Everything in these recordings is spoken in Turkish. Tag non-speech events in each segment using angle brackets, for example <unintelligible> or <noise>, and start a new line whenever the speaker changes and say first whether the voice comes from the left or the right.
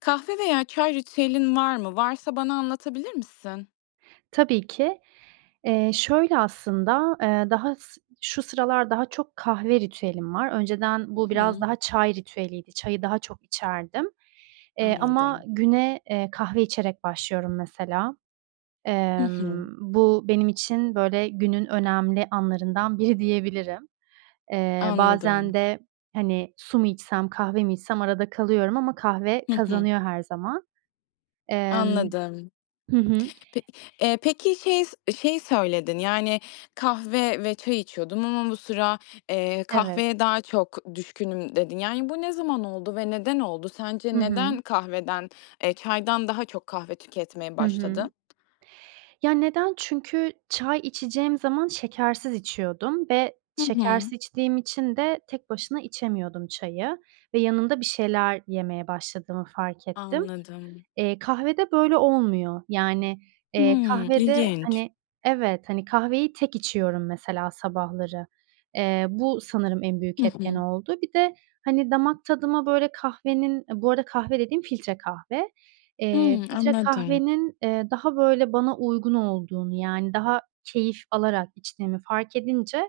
left: Kahve veya çay ritüelin var mı? Varsa bana anlatabilir misin?
right: Tabii ki. Eee, şöyle aslında, eee, daha s şu sıralar daha çok kahve ritüelim var. Önceden bu
left: Hı
right: biraz
left: hı.
right: daha çay ritüeliydi. Çayı daha çok içerdim. Eee, ama
left: Anladım.
right: güne, eee, kahve içerek başlıyorum mesela.
left: Hı
right: Emm,
left: hı.
right: bu benim için, böyle, günün önemli anlarından biri diyebilirim. Eee, bazen
left: Anladım.
right: de, hani, su mu içsem, kahve mi içsem arada kalıyorum ama kahve
left: Hı hı.
right: kazanıyor her zaman. Emm.
left: Anladım.
right: Hı hı.
left: Pe eee, peki şey şey söyledin, yani, "Kahve ve çay içiyordum ama bu sıra, eee,
right: Evet.
left: kahveye daha çok düşkünüm." dedin. Yani, bu ne zaman oldu ve neden oldu?
right: Hı
left: Sence neden
right: hı.
left: kahveden, eee, çaydan daha çok kahve tüketmeye
right: Hı hı.
left: başladın?
right: Ya neden? Çünkü çay içeceğim zaman şekersiz içiyordum ve
left: Hı hı.
right: şekersiz içtiğim için de tek başına içemiyordum çayı ve yanında bir şeyler yemeye başladığımı fark ettim.
left: Anladım.
right: Eee, kahvede, böyle, olmuyor. Yani, eee,
left: Hımm.
right: kahvede,
left: İlginç.
right: hani Evet, hani, kahveyi tek içiyorum, mesela, sabahları. Eee, bu sanırım en
left: Hı
right: büyük etken
left: hı.
right: oldu. Bir de, hani, damak tadıma, böyle, kahvenin Bu arada kahve dediğim filtre kahve, eee,
left: Hıı.
right: filtre
left: Anladım.
right: kahvenin, eee, daha, böyle, bana uygun olduğunu, yani, daha keyif alarak içtiğimi fark edince,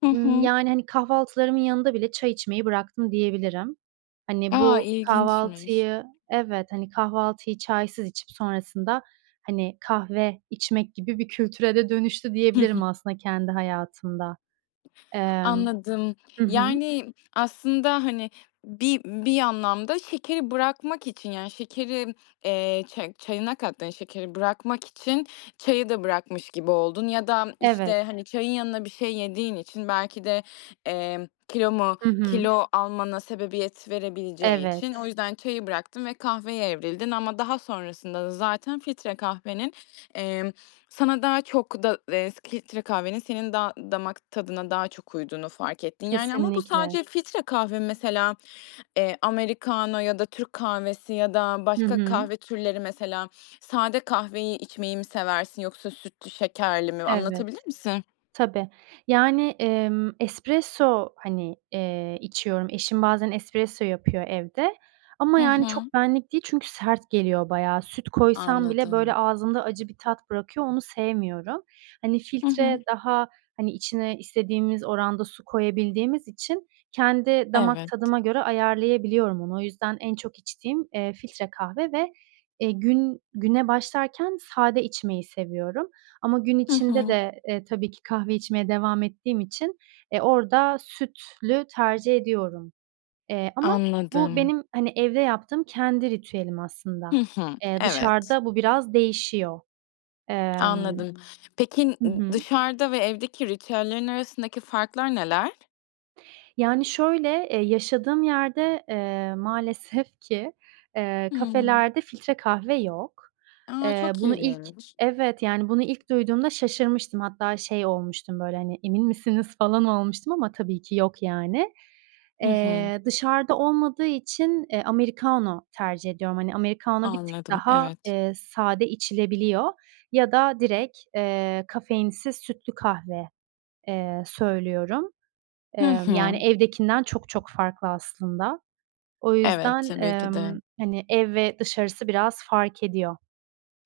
left: Hı
right: ımm,
left: hı.
right: yani, hani, kahvaltılarımın yanında bile çay içmeyi bıraktım diyebilirim. Hani,
left: A,
right: bu
left: ilginçmiş.
right: kahvaltıyı Evet, hani, kahvaltıyı çaysız içip sonrasında, hani, kahve içmek gibi bir kültüre de dönüştü
left: Hı hı.
right: diyebilirim aslında kendi hayatımda. Emm
left: Anladım.
right: Hı hı.
left: Yani, aslında, hani, bir bir anlamda şekeri bırakmak için, yani, şekeri, eee, çay çayına kattığın şekeri bırakmak için çayı da bırakmış gibi oldun ya da,
right: Evet.
left: işte, hani, çayın yanına bir şey yediğin için, belki de, emm, kilo mu
right: Hı hı.
left: kilo almana sebebiyet verebileceği için o
right: Evet.
left: yüzden çayı bıraktın ve kahveye evrildin ama daha sonrasında da zaten filtre kahvenin, emm, sana daha çok da eee, filtre kahvenin senin da damak tadına daha çok uyduğunu fark ettin, yani. Ama bu
right: Kesinlikle.
left: sadece filtre kahve mesela, eee, americano ya da Türk kahvesi ya da
right: Hı
left: başka
right: hı.
left: kahve türleri mesela sade kahveyi içmeyi mi seversin yoksa sütlü şekerli mi?
right: Evet,
left: Anlatabilir misin?
right: tabii. Yani, emm, espresso, hani, eee, içiyorum. Eşim bazen espresso yapıyor evde ama,
left: Hı
right: yani,
left: hı.
right: çok benlik değil çünkü sert geliyor bayağı. Süt koysam bile, böyle,
left: Anladım.
right: ağzımda acı bir tat bırakıyor, onu sevmiyorum. Hani,
left: Hı hı.
right: filtre daha, hani, içine istediğimiz oranda su koyabildiğimiz için kendi damak
left: Evet.
right: tadıma göre ayarlayabiliyorum onu. O yüzden en çok içtiğim, eee, filtre kahve ve, eee, gün güne başlarken sade içmeyi seviyorum. Ama gün
left: Hı
right: içinde
left: hı.
right: de, eee, tabii ki kahve içmeye devam ettiğim için, eee, orada sütlü tercih ediyorum. Eee, ama bu
left: Anladım.
right: benim, hani, evde yaptığım kendi ritüelim
left: Hı
right: aslında.
left: hı.
right: Eee,
left: Evet.
right: dışarıda bu biraz değişiyor. Emm
left: Anladım. Peki,
right: Hı
left: ı
right: hı.
left: dışarıda ve evdeki ritüellerin arasındaki farklar neler?
right: Yani, şöyle, eee, yaşadığım yerde, eee, maalesef ki, eee,
left: Hımm.
right: kafelerde filtre kahve yok.
left: A,
right: Eee,
left: çok
right: bunu ilk
left: ilginç.
right: Evet, yani, bunu ilk duyduğumda şaşırmıştım. Hatta şey olmuştum, böyle, hani, "Emin misiniz?" falan olmuştum ama tabii ki yok, yani.
left: Hı hı.
right: Eee, dışarıda olmadığı için, eee, americano tercih ediyorum. Hani, americano bir tık
left: Anladım,
right: daha,
left: evet.
right: eee, sade içilebiliyor ya da direkt, eee, kafeinsiz sütlü kahve, eee, söylüyorum.
left: Hı
right: Emm, yani,
left: hı.
right: evdekinden çok çok farklı aslında. O
left: Evet,
right: yüzden,
left: tabii ki
right: emm,
left: de.
right: hani, ev ve dışarısı biraz fark ediyor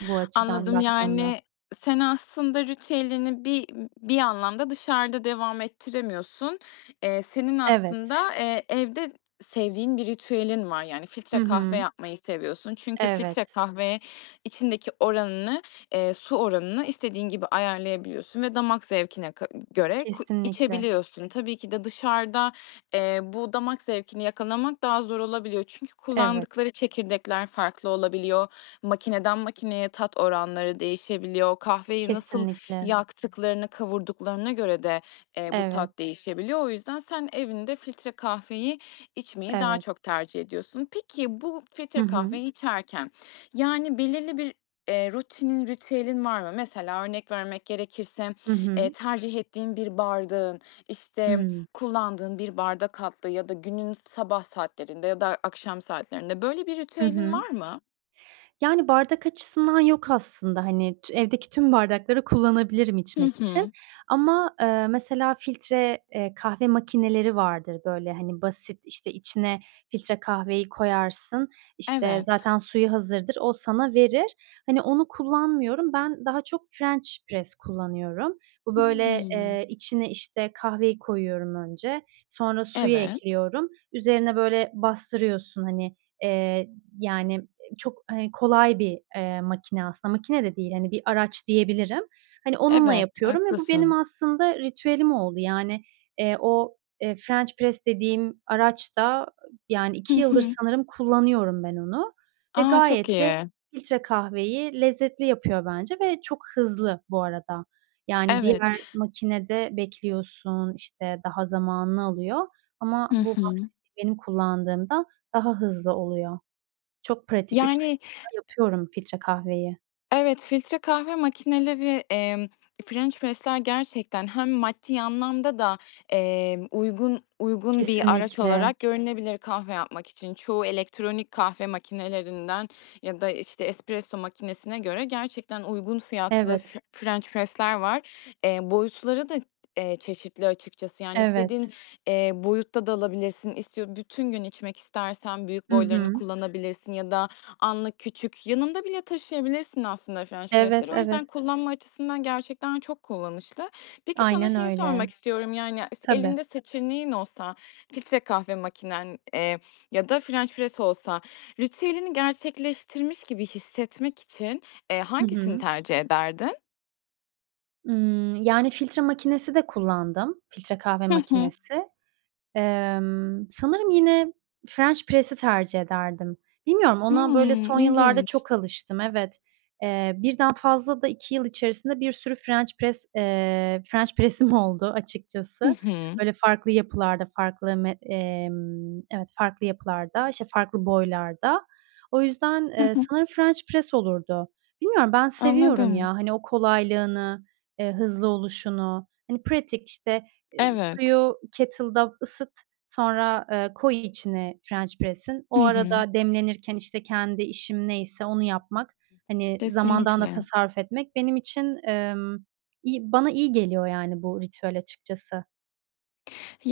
right: bu açıdan
left: Anladım,
right: baktığımda.
left: yani, sen aslında ritüelini bir bir anlamda dışarıda devam ettiremiyorsun. Eee, senin
right: Evet.
left: aslında, eee, evde sevdiğin bir ritüelin var. Yani
right: Hı
left: filtre kahve
right: hı.
left: yapmayı seviyorsun. Çünkü filtre
right: Evet.
left: kahve içindeki oranını, eee, su oranını istediğin gibi ayarlayabiliyorsun ve damak zevkine ka göre ku
right: Kesinlikle.
left: içebiliyorsun. Tabii ki de dışarıda, eee, bu damak zevkini yakalamak daha zor olabiliyor. Çünkü
right: Evet.
left: kullandıkları çekirdekler farklı olabiliyor. Makineden makineye tat oranları değişebiliyor. Kahveyi nasıl
right: Kesinlikle.
left: yaktıklarını, kavurduklarına göre de, eee, bu
right: Evet.
left: tat değişebiliyor. O yüzden sen evinde filtre kahveyi içmeyi daha
right: Evet.
left: çok tercih ediyorsun. Peki, bu
right: Hı
left: filtre
right: hı.
left: kahveyi içerken, yani, belirli bir, eee, rutinin, ritüelin var mı? Mesela örnek vermek gerekirse,
right: Hı
left: eee,
right: hı.
left: tercih ettiğin bir bardağın, işte,
right: Hımm.
left: kullandığın bir bardak altlığı ya da günün sabah saatlerinde ya da akşam saatlerinde, böyle, bir
right: Hı
left: ritüelin
right: hı.
left: var mı?
right: Yani, bardak açısından yok aslında, hani, t evdeki tüm bardakları kullanabilirim
left: Hı
right: içmek için
left: hı.
right: ama, ııı, mesela, filtre, eee, kahve makineleri vardır, böyle, hani, basit, işte, içine filtre kahveyi koyarsın, işte,
left: Evet.
right: zaten suyu hazırdır, o sana verir. Hani, onu kullanmıyorum. Ben daha çok french press kullanıyorum. Bu, böyle,
left: Hımm.
right: eee, içine, işte, kahveyi koyuyorum önce, sonra suyu
left: Evet.
right: ekliyorum, üzerine, böyle, bastırıyorsun, hani, eee, y yani, çok, hani, kolay bir, eee, makine aslında. Makine de değil, hani, bir araç diyebilirim. Hani, onunla
left: Evet,
right: yapıyorum ve bu benim
left: haklısın.
right: aslında ritüelim oldu. Yani, eee, o, eee, french press dediğim araç da, yani,
left: Hı
right: 2 yıldır
left: hı.
right: sanırım kullanıyorum ben onu ve
left: A, çok
right: gayet de
left: iyi.
right: filtre kahveyi lezzetli yapıyor bence ve çok hızlı bu arada. Yani,
left: Evet.
right: diğer makinede bekliyorsun, işte, daha zamanını alıyor ama
left: Hı
right: bu
left: hı.
right: <unintelligible> kullandığımda daha hızlı oluyor. Çok pratik, 3
left: Yani
right: dakikada yapıyorum filtre kahveyi.
left: Evet, filtre kahve makineleri, emm, Ffrench press'ler gerçekten hem maddi anlamda da, emm, uygun uygun bir araç
right: Kesinlikle.
left: olarak görünebilir kahve yapmak için. Çoğu elektronik kahve makinelerinden ya da, işte, espresso makinesine göre gerçekten uygun fiyatlı
right: Evet.
left: f french press'ler var. Eee, boyutları da, eee, çeşitli açıkçası, yani, istediğin,
right: Evet.
left: eee, boyutta da alabilirsin. İstiyo bütün gün içmek istersen büyük
right: Hı
left: boylarını
right: hı.
left: kullanabilirsin ya da anlık, küçük, yanında bile taşıyabilirsin aslında french press'leri.
right: Evet,
left: O
right: evet.
left: yüzden kullanma açısından gerçekten çok kullanışlı. Peki, sana
right: Aynen
left: şeyi
right: öyle.
left: sormak istiyorum, yani, s
right: Tabii.
left: elinde seçeneğin olsa, filtre kahve makinen, eee, ya da french press olsa ritüelini gerçekleştirmiş gibi hissetmek için, eee,
right: Hı
left: hangisini
right: hı.
left: tercih ederdin?
right: Imm, yani, filtre makinesi de kullandım, filtre kahve
left: Hı hı.
right: makinesi. Emm, sanırım yine french press'i tercih ederdim. Bilmiyorum, ona
left: Hıı,
right: böyle son yıllarda
left: ilginç.
right: çok alıştım, evet. Eee, 1'den fazla da 2 yıl içerisinde bir sürü french press, eee, french press'im oldu
left: Hı
right: açıkçası.
left: hı.
right: Böyle farklı yapılarda, farklı met emm, evet, farklı yapılarda, işte, farklı boylarda. O yüzden,
left: Hı
right: eee,
left: hı.
right: sanırım french press olurdu. Bilmiyorum, ben seviyorum ya.
left: Anladım.
right: Hani, o kolaylığını, eee, hızlı oluşunu, hani, pratik, işte,
left: Evet.
right: suyu kettle'da ısıt, sonra, eee, koy içine french press'in. O
left: Hı hı.
right: arada demlenirken, işte, kendi işim neyse onu yapmak, hani, zamandan da
left: Kesinlikle.
right: tasarruf etmek benim için, emm, iyi. Bana iyi geliyor, yani, bu ritüel açıkçası.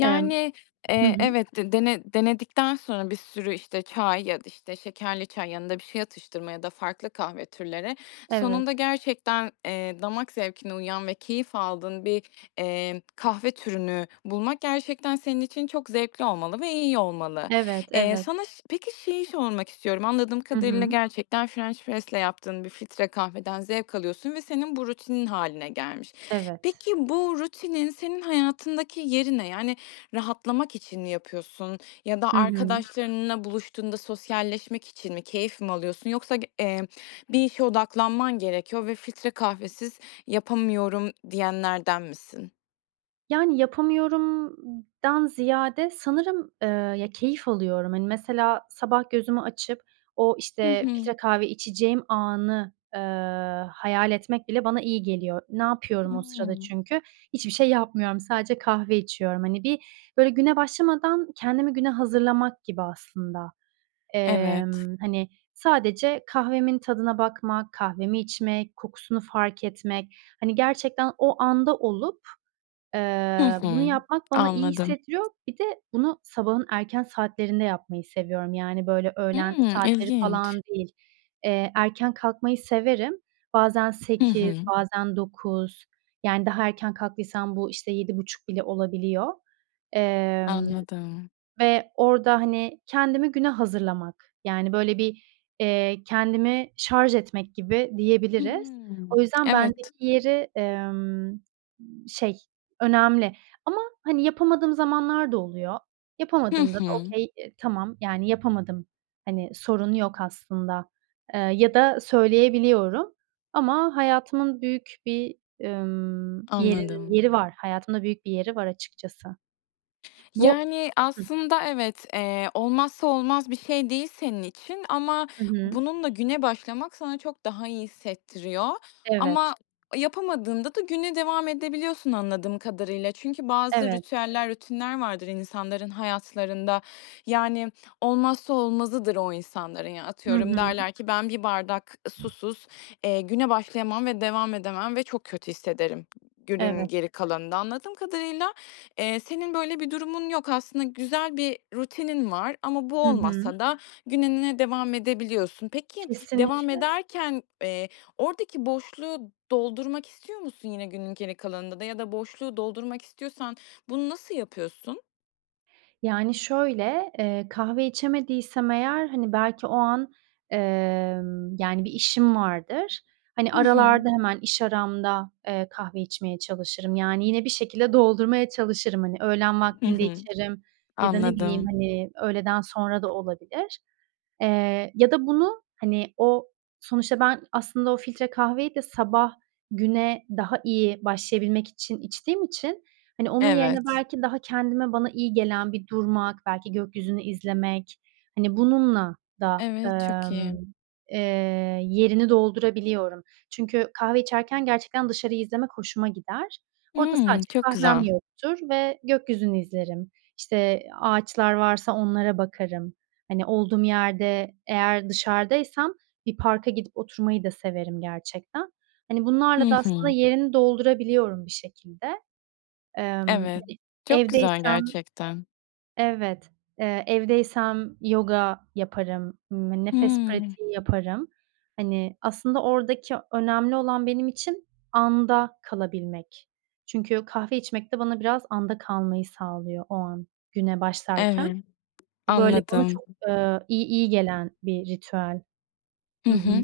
right: Emm, hı
left: eee,
right: hı.
left: evet, de dene denedikten sonra bir sürü işte çay ya da işte şekerli çay, yanında bir şey atıştırma ya da farklı kahve türleri, sonunda
right: Evet.
left: gerçekten, eee, damak zevkine uyan ve keyif aldığın bir, emm, kahve türünü bulmak gerçekten senin için çok zevkli olmalı ve iyi olmalı.
right: Evet,
left: Eee,
right: evet.
left: sana ş peki, şeyi sormak istiyorum. Anladığım
right: Hı
left: kadarıyla,
right: hı.
left: gerçekten french press'le yaptığın bir filtre kahveden zevk alıyorsun ve senin bu rutinin hâline gelmiş.
right: Evet.
left: Peki, bu rutinin senin hayatındaki yeri ne? Yani, rahatlamak için mi yapıyorsun ya da
right: Hı hı.
left: arkadaşlarınla buluştuğunda sosyalleşmek için mi? Keyif mi alıyorsun? Yoksa g eee, bir işe odaklanman gerekiyor ve “filtre kahvesiz yapamıyorum“ diyenlerden misin?
right: Yani, yapamıyorumdan ziyade sanırım, eee, ya, keyif alıyorum. Hani, mesela sabah gözümü açıp o,
left: Hı
right: işte,
left: hı.
right: filtre kahve içeceğim anı, eee, hayal etmek bile bana iyi geliyor. Ne yapıyorum o sırada
left: Hımm.
right: çünkü? Hiçbir şey yapmıyorum, sadece kahve içiyorum. Hani, bir, böyle, güne başlamadan kendimi güne hazırlamak gibi aslında.
left: Evet.
right: Emm, hani, sadece kahvemin tadına bakmak, kahvemi içmek, kokusunu fark etmek, hani, gerçekten o anda olup,
left: Hı
right: eee, bunu
left: hı.
right: yapmak bana iyi
left: Anladım.
right: hissettiriyor. Bir de bunu sabahın erken saatlerinde yapmayı seviyorum. Yani, böyle, öğlen
left: Hımm,
right: saatleri falan
left: ilginç.
right: değil. Eee, erken kalkmayı severim. Bazen
left: Hı
right: 8,
left: hı.
right: bazen 9, yani, daha erken kalktıysam bu, işte, 7.30 bile olabiliyor. Emm,
left: Anladım.
right: ve orada, hani, kendimi güne hazırlamak, yani, böyle, bir, eee, kendimi şarj etmek gibi diyebiliriz. O
left: Hımm.
right: yüzden
left: Evet.
right: bendeki yeri, emm, şey, önemli. Ama, hani, yapamadığım zamanlar da oluyor.
left: Hı
right: Yapamadığımda da
left: hı.
right: okay, tamam, yani, yapamadım. Hani, sorun yok aslında. Eee, ya da söyleyebiliyorum. Ama hayatımın büyük bir, emm, yeri
left: Anladım.
right: yeri var, hayatımda büyük bir yeri var açıkçası. Bu
left: Yani,
right: Hıh.
left: aslında evet, eee, olmazsa olmaz bir şey değil senin için ama
right: Hı hı.
left: bununla güne başlamak sana çok daha iyi hissettiriyor ama
right: Evet.
left: yapamadığında da güne devam edebiliyorsun anladığım kadarıyla. Çünkü bazı
right: Evet.
left: ritüeller, rutinler vardır insanların hayatlarında. Yani, olmazsa olmazıdır o insanların. Ya,
right: Hı
left: atıyorum
right: hı.
left: derler ki: "Ben bir bardak susuz, eee, güne başlayamam ve devam edemem ve çok kötü hissederim günün
right: Evet.
left: geri kalanında." Anladığım kadarıyla, eee, senin böyle bir durumun yok. Aslında güzel bir rutinin var ama bu
right: Hı hı.
left: olmazsa da gününe devam edebiliyorsun. Peki, devam
right: Kesinlikle.
left: ederken, eee, oradaki boşluğu doldurmak istiyor musun yine günün geri kalanında da ya da boşluğu doldurmak istiyorsan bunu nasıl yapıyorsun?
right: Yani, şöyle, eee, kahve içemediysem eğer, hani, belki o an, emm, yani, bir işim vardır. Hani,
left: Hı hı.
right: aralarda hemen, iş aramda, eee, kahve içmeye çalışırım. Yani, yine bir şekilde doldurmaya çalışırım. Hani, öğlen
left: Hı
right: vaktinde
left: hı,
right: içerim ya da ne bileyim,
left: anladım.
right: hani, öğleden sonra da olabilir. Eee, ya da bunu, hani, o, sonuçta ben aslında o filtre kahveyi de sabah güne daha iyi başlayabilmek için içtiğim için, hani, onun yerine
left: Evet.
right: belki daha kendime bana iyi gelen bir durmak, belki gökyüzünü izlemek, hani, bununla da,
left: Evet, çok
right: emm,
left: iyi.
right: eee, yerini doldurabiliyorum. Çünkü kahve içerken gerçekten dışarıyı izlemek hoşuma gider. Orada
left: Hımm,
right: sadece
left: çok
right: kahvem
left: güzel.
right: yoktur ve gökyüzünü izlerim. İşte, ağaçlar varsa onlara bakarım. Hani, olduğum yerde eğer dışarıdaysam bir parka gidip oturmayı da severim gerçekten. Hani,
left: Hı
right: bunlarla da aslında
left: hı.
right: yerini doldurabiliyorum bir şekilde. Emm, yani,
left: Evet, çok güzel
right: evdeysem
left: gerçekten.
right: Evet. Eee, evdeysem yoga yaparım, ımm, nefes
left: Hımm.
right: pratiği yaparım. Hani, aslında oradaki önemli olan benim için anda kalabilmek. Çünkü kahve içmek de bana biraz anda kalmayı sağlıyor o an güne başlarken.
left: Evet.
right: Bu böyle bana
left: Anladım.
right: çok, eee, iyi iyi gelen bir ritüel.
left: Hı
right: Hı hı.
left: hı.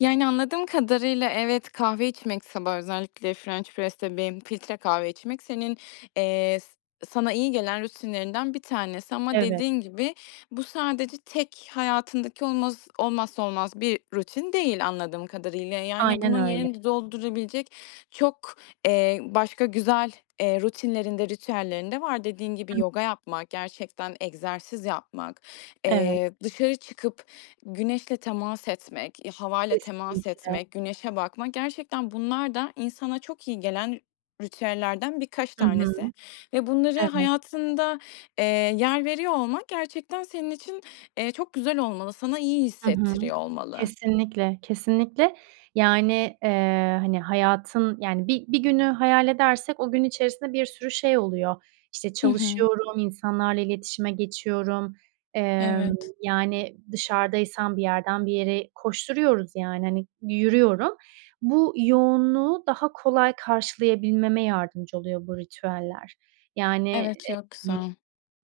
left: Yani, anladığım kadarıyla evet, kahve içmek sabah özellikle french press'te benim filtre kahve içmek senin, eee, s sana iyi gelen rutinlerinden 1 tanesi ama
right: Evet.
left: dediğin gibi bu sadece tek hayatındaki olmaz olmazsa olmaz bir rutin değil anladığım kadarıyla. Yani,
right: Aynen
left: bunun
right: öyle.
left: yerini doldurabilecek çok, eee, başka güzel, eee, rutinlerin de, ritüellerin de var. Dediğin gibi
right: Hıı.
left: yoga yapmak, gerçekten egzersiz yapmak,
right: Evet.
left: eee, dışarı çıkıp güneşle temas etmek, eee, havayla temas
right: Kesinlikle.
left: etmek, güneşe bakmak, gerçekten bunlar da insana çok iyi gelen ritüellerden birkaç
right: Hı
left: tanesi
right: hı,
left: ve bunları
right: evet.
left: hayatında, eee, yer veriyor olmak gerçekten senin için, eee, çok güzel olmalı, sana iyi
right: Hı hı.
left: hissettiriyor olmalı.
right: Kesinlikle, kesinlikle. Yani, eee, hani, hayatın, yani, bir bir günü hayal edersek o gün içerisinde bir sürü şey oluyor. İşte,
left: Hı hı.
right: çalışıyorum, insanlarla iletişime geçiyorum. Emm,
left: Evet.
right: yani, dışarıdaysam bir yerden bir yere koşturuyoruz, yani, hani, yürüyorum. Bu yoğunluğu daha kolay karşılayabilmeme yardımcı oluyor bu ritüeller. Yani,
left: Evet,
right: eee,
left: çok
right: <unintelligible>
left: güzel.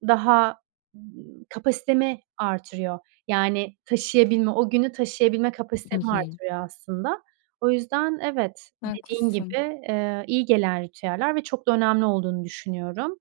right: daha kapasitemi arttırıyor. Yani, taşıyabilme, o günü taşıyabilme
left: I
right: kapasitemi
left: hı.
right: arttırıyor aslında. O yüzden evet, dediğin gibi,
left: Haklısın.
right: eee, iyi gelen ritüeller ve çok da önemli olduğunu düşünüyorum.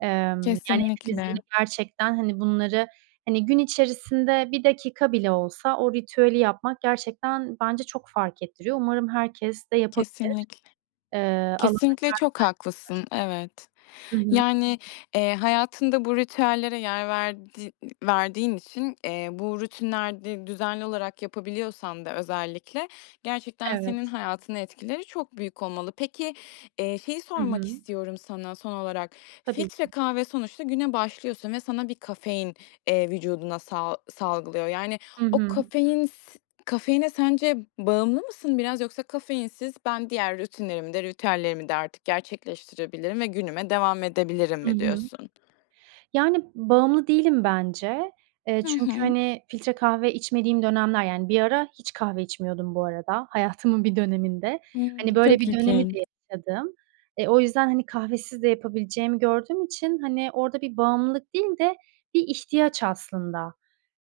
right: Emm, yani, hepimizin
left: Kesinlikle.
right: gerçekten, hani, bunları, hani, gün içerisinde 1 dakika bile olsa o ritüeli yapmak gerçekten bence çok fark ettiriyor. Umarım herkes de yapabilir.
left: Kesinlikle.
right: Eee, alan açar
left: Kesinlikle çok haklısın. Evet.
right: bence başka. Hı hı.
left: Yani, eee, hayatında bu ritüellere yer verdiği verdiğin için, eee, bu rutinleri düzenli olarak yapabiliyorsan da özellikle, gerçekten senin
right: Evet.
left: hayatına etkileri çok büyük olmalı. Peki, eee, şeyi
right: I
left: sormak
right: hı.
left: istiyorum sana son olarak.
right: Tabii
left: Filtre
right: ki.
left: kahve sonuçta güne başlıyorsun ve sana bir kafein, eee, vücuduna sa salgılıyor. Yani,
right: Hı
left: o
right: hı.
left: kafein s kafeine sence bağımlı mısın biraz yoksa kafeinsiz ben diğer rutinlerimi de ritüellerimi de artık gerçekleştirebilirim ve günüme devam edebilirim
right: Hı
left: mi
right: hı.
left: diyorsun?
right: Yani, bağımlı değilim bence. Eee,
left: Hı
right: çünkü,
left: hı.
right: hani, filtre kahve içmediğim dönemler, yani, bir ara hiç kahve içmiyordum bu arada hayatımın bir döneminde. Hani,
left: Hımm,
right: böyle
left: çok
right: bir dönemi
left: ilginç.
right: de yaşadım. Eee, o yüzden, hani, kahvesiz de yapabileceğimi gördüğüm için, hani, orada bir bağımlılık değil de bir ihtiyaç aslında.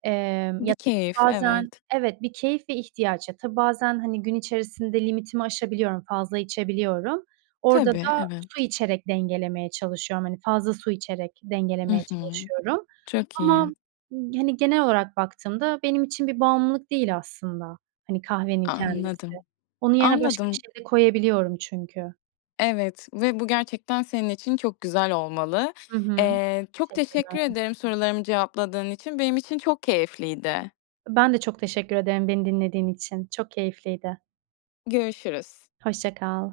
right: Emm,
left: Bir
right: ya da
left: keyif,
right: bazen
left: evet.
right: Evet, bir keyif ve ihtiyaç. Tabii bazen, hani, gün içerisinde limitimi aşabiliyorum, fazla içebiliyorum. Orada
left: Tabii,
right: da su
left: evet.
right: içerek dengelemeye çalışıyorum. Hani, fazla su içerek
left: I
right: dengelemeye
left: hı.
right: çalışıyorum.
left: Çok
right: Ama,
left: iyi.
right: hani, genel olarak baktığımda benim için bir bağımlılık değil aslında. Hani, kahvenin kendisi.
left: Anladım,
right: Onun yerine başka bir
left: anladım.
right: şey de koyabiliyorum çünkü.
left: Evet ve bu gerçekten senin için çok güzel olmalı.
right: Hı hı,
left: Eee, çok
right: teşekkürler.
left: teşekkür ederim sorularımı cevapladığın için. Benim için çok keyifliydi.
right: Ben de çok teşekkür ederim beni dinlediğin için. Çok keyifliydi.
left: Görüşürüz.
right: Hoşça kal.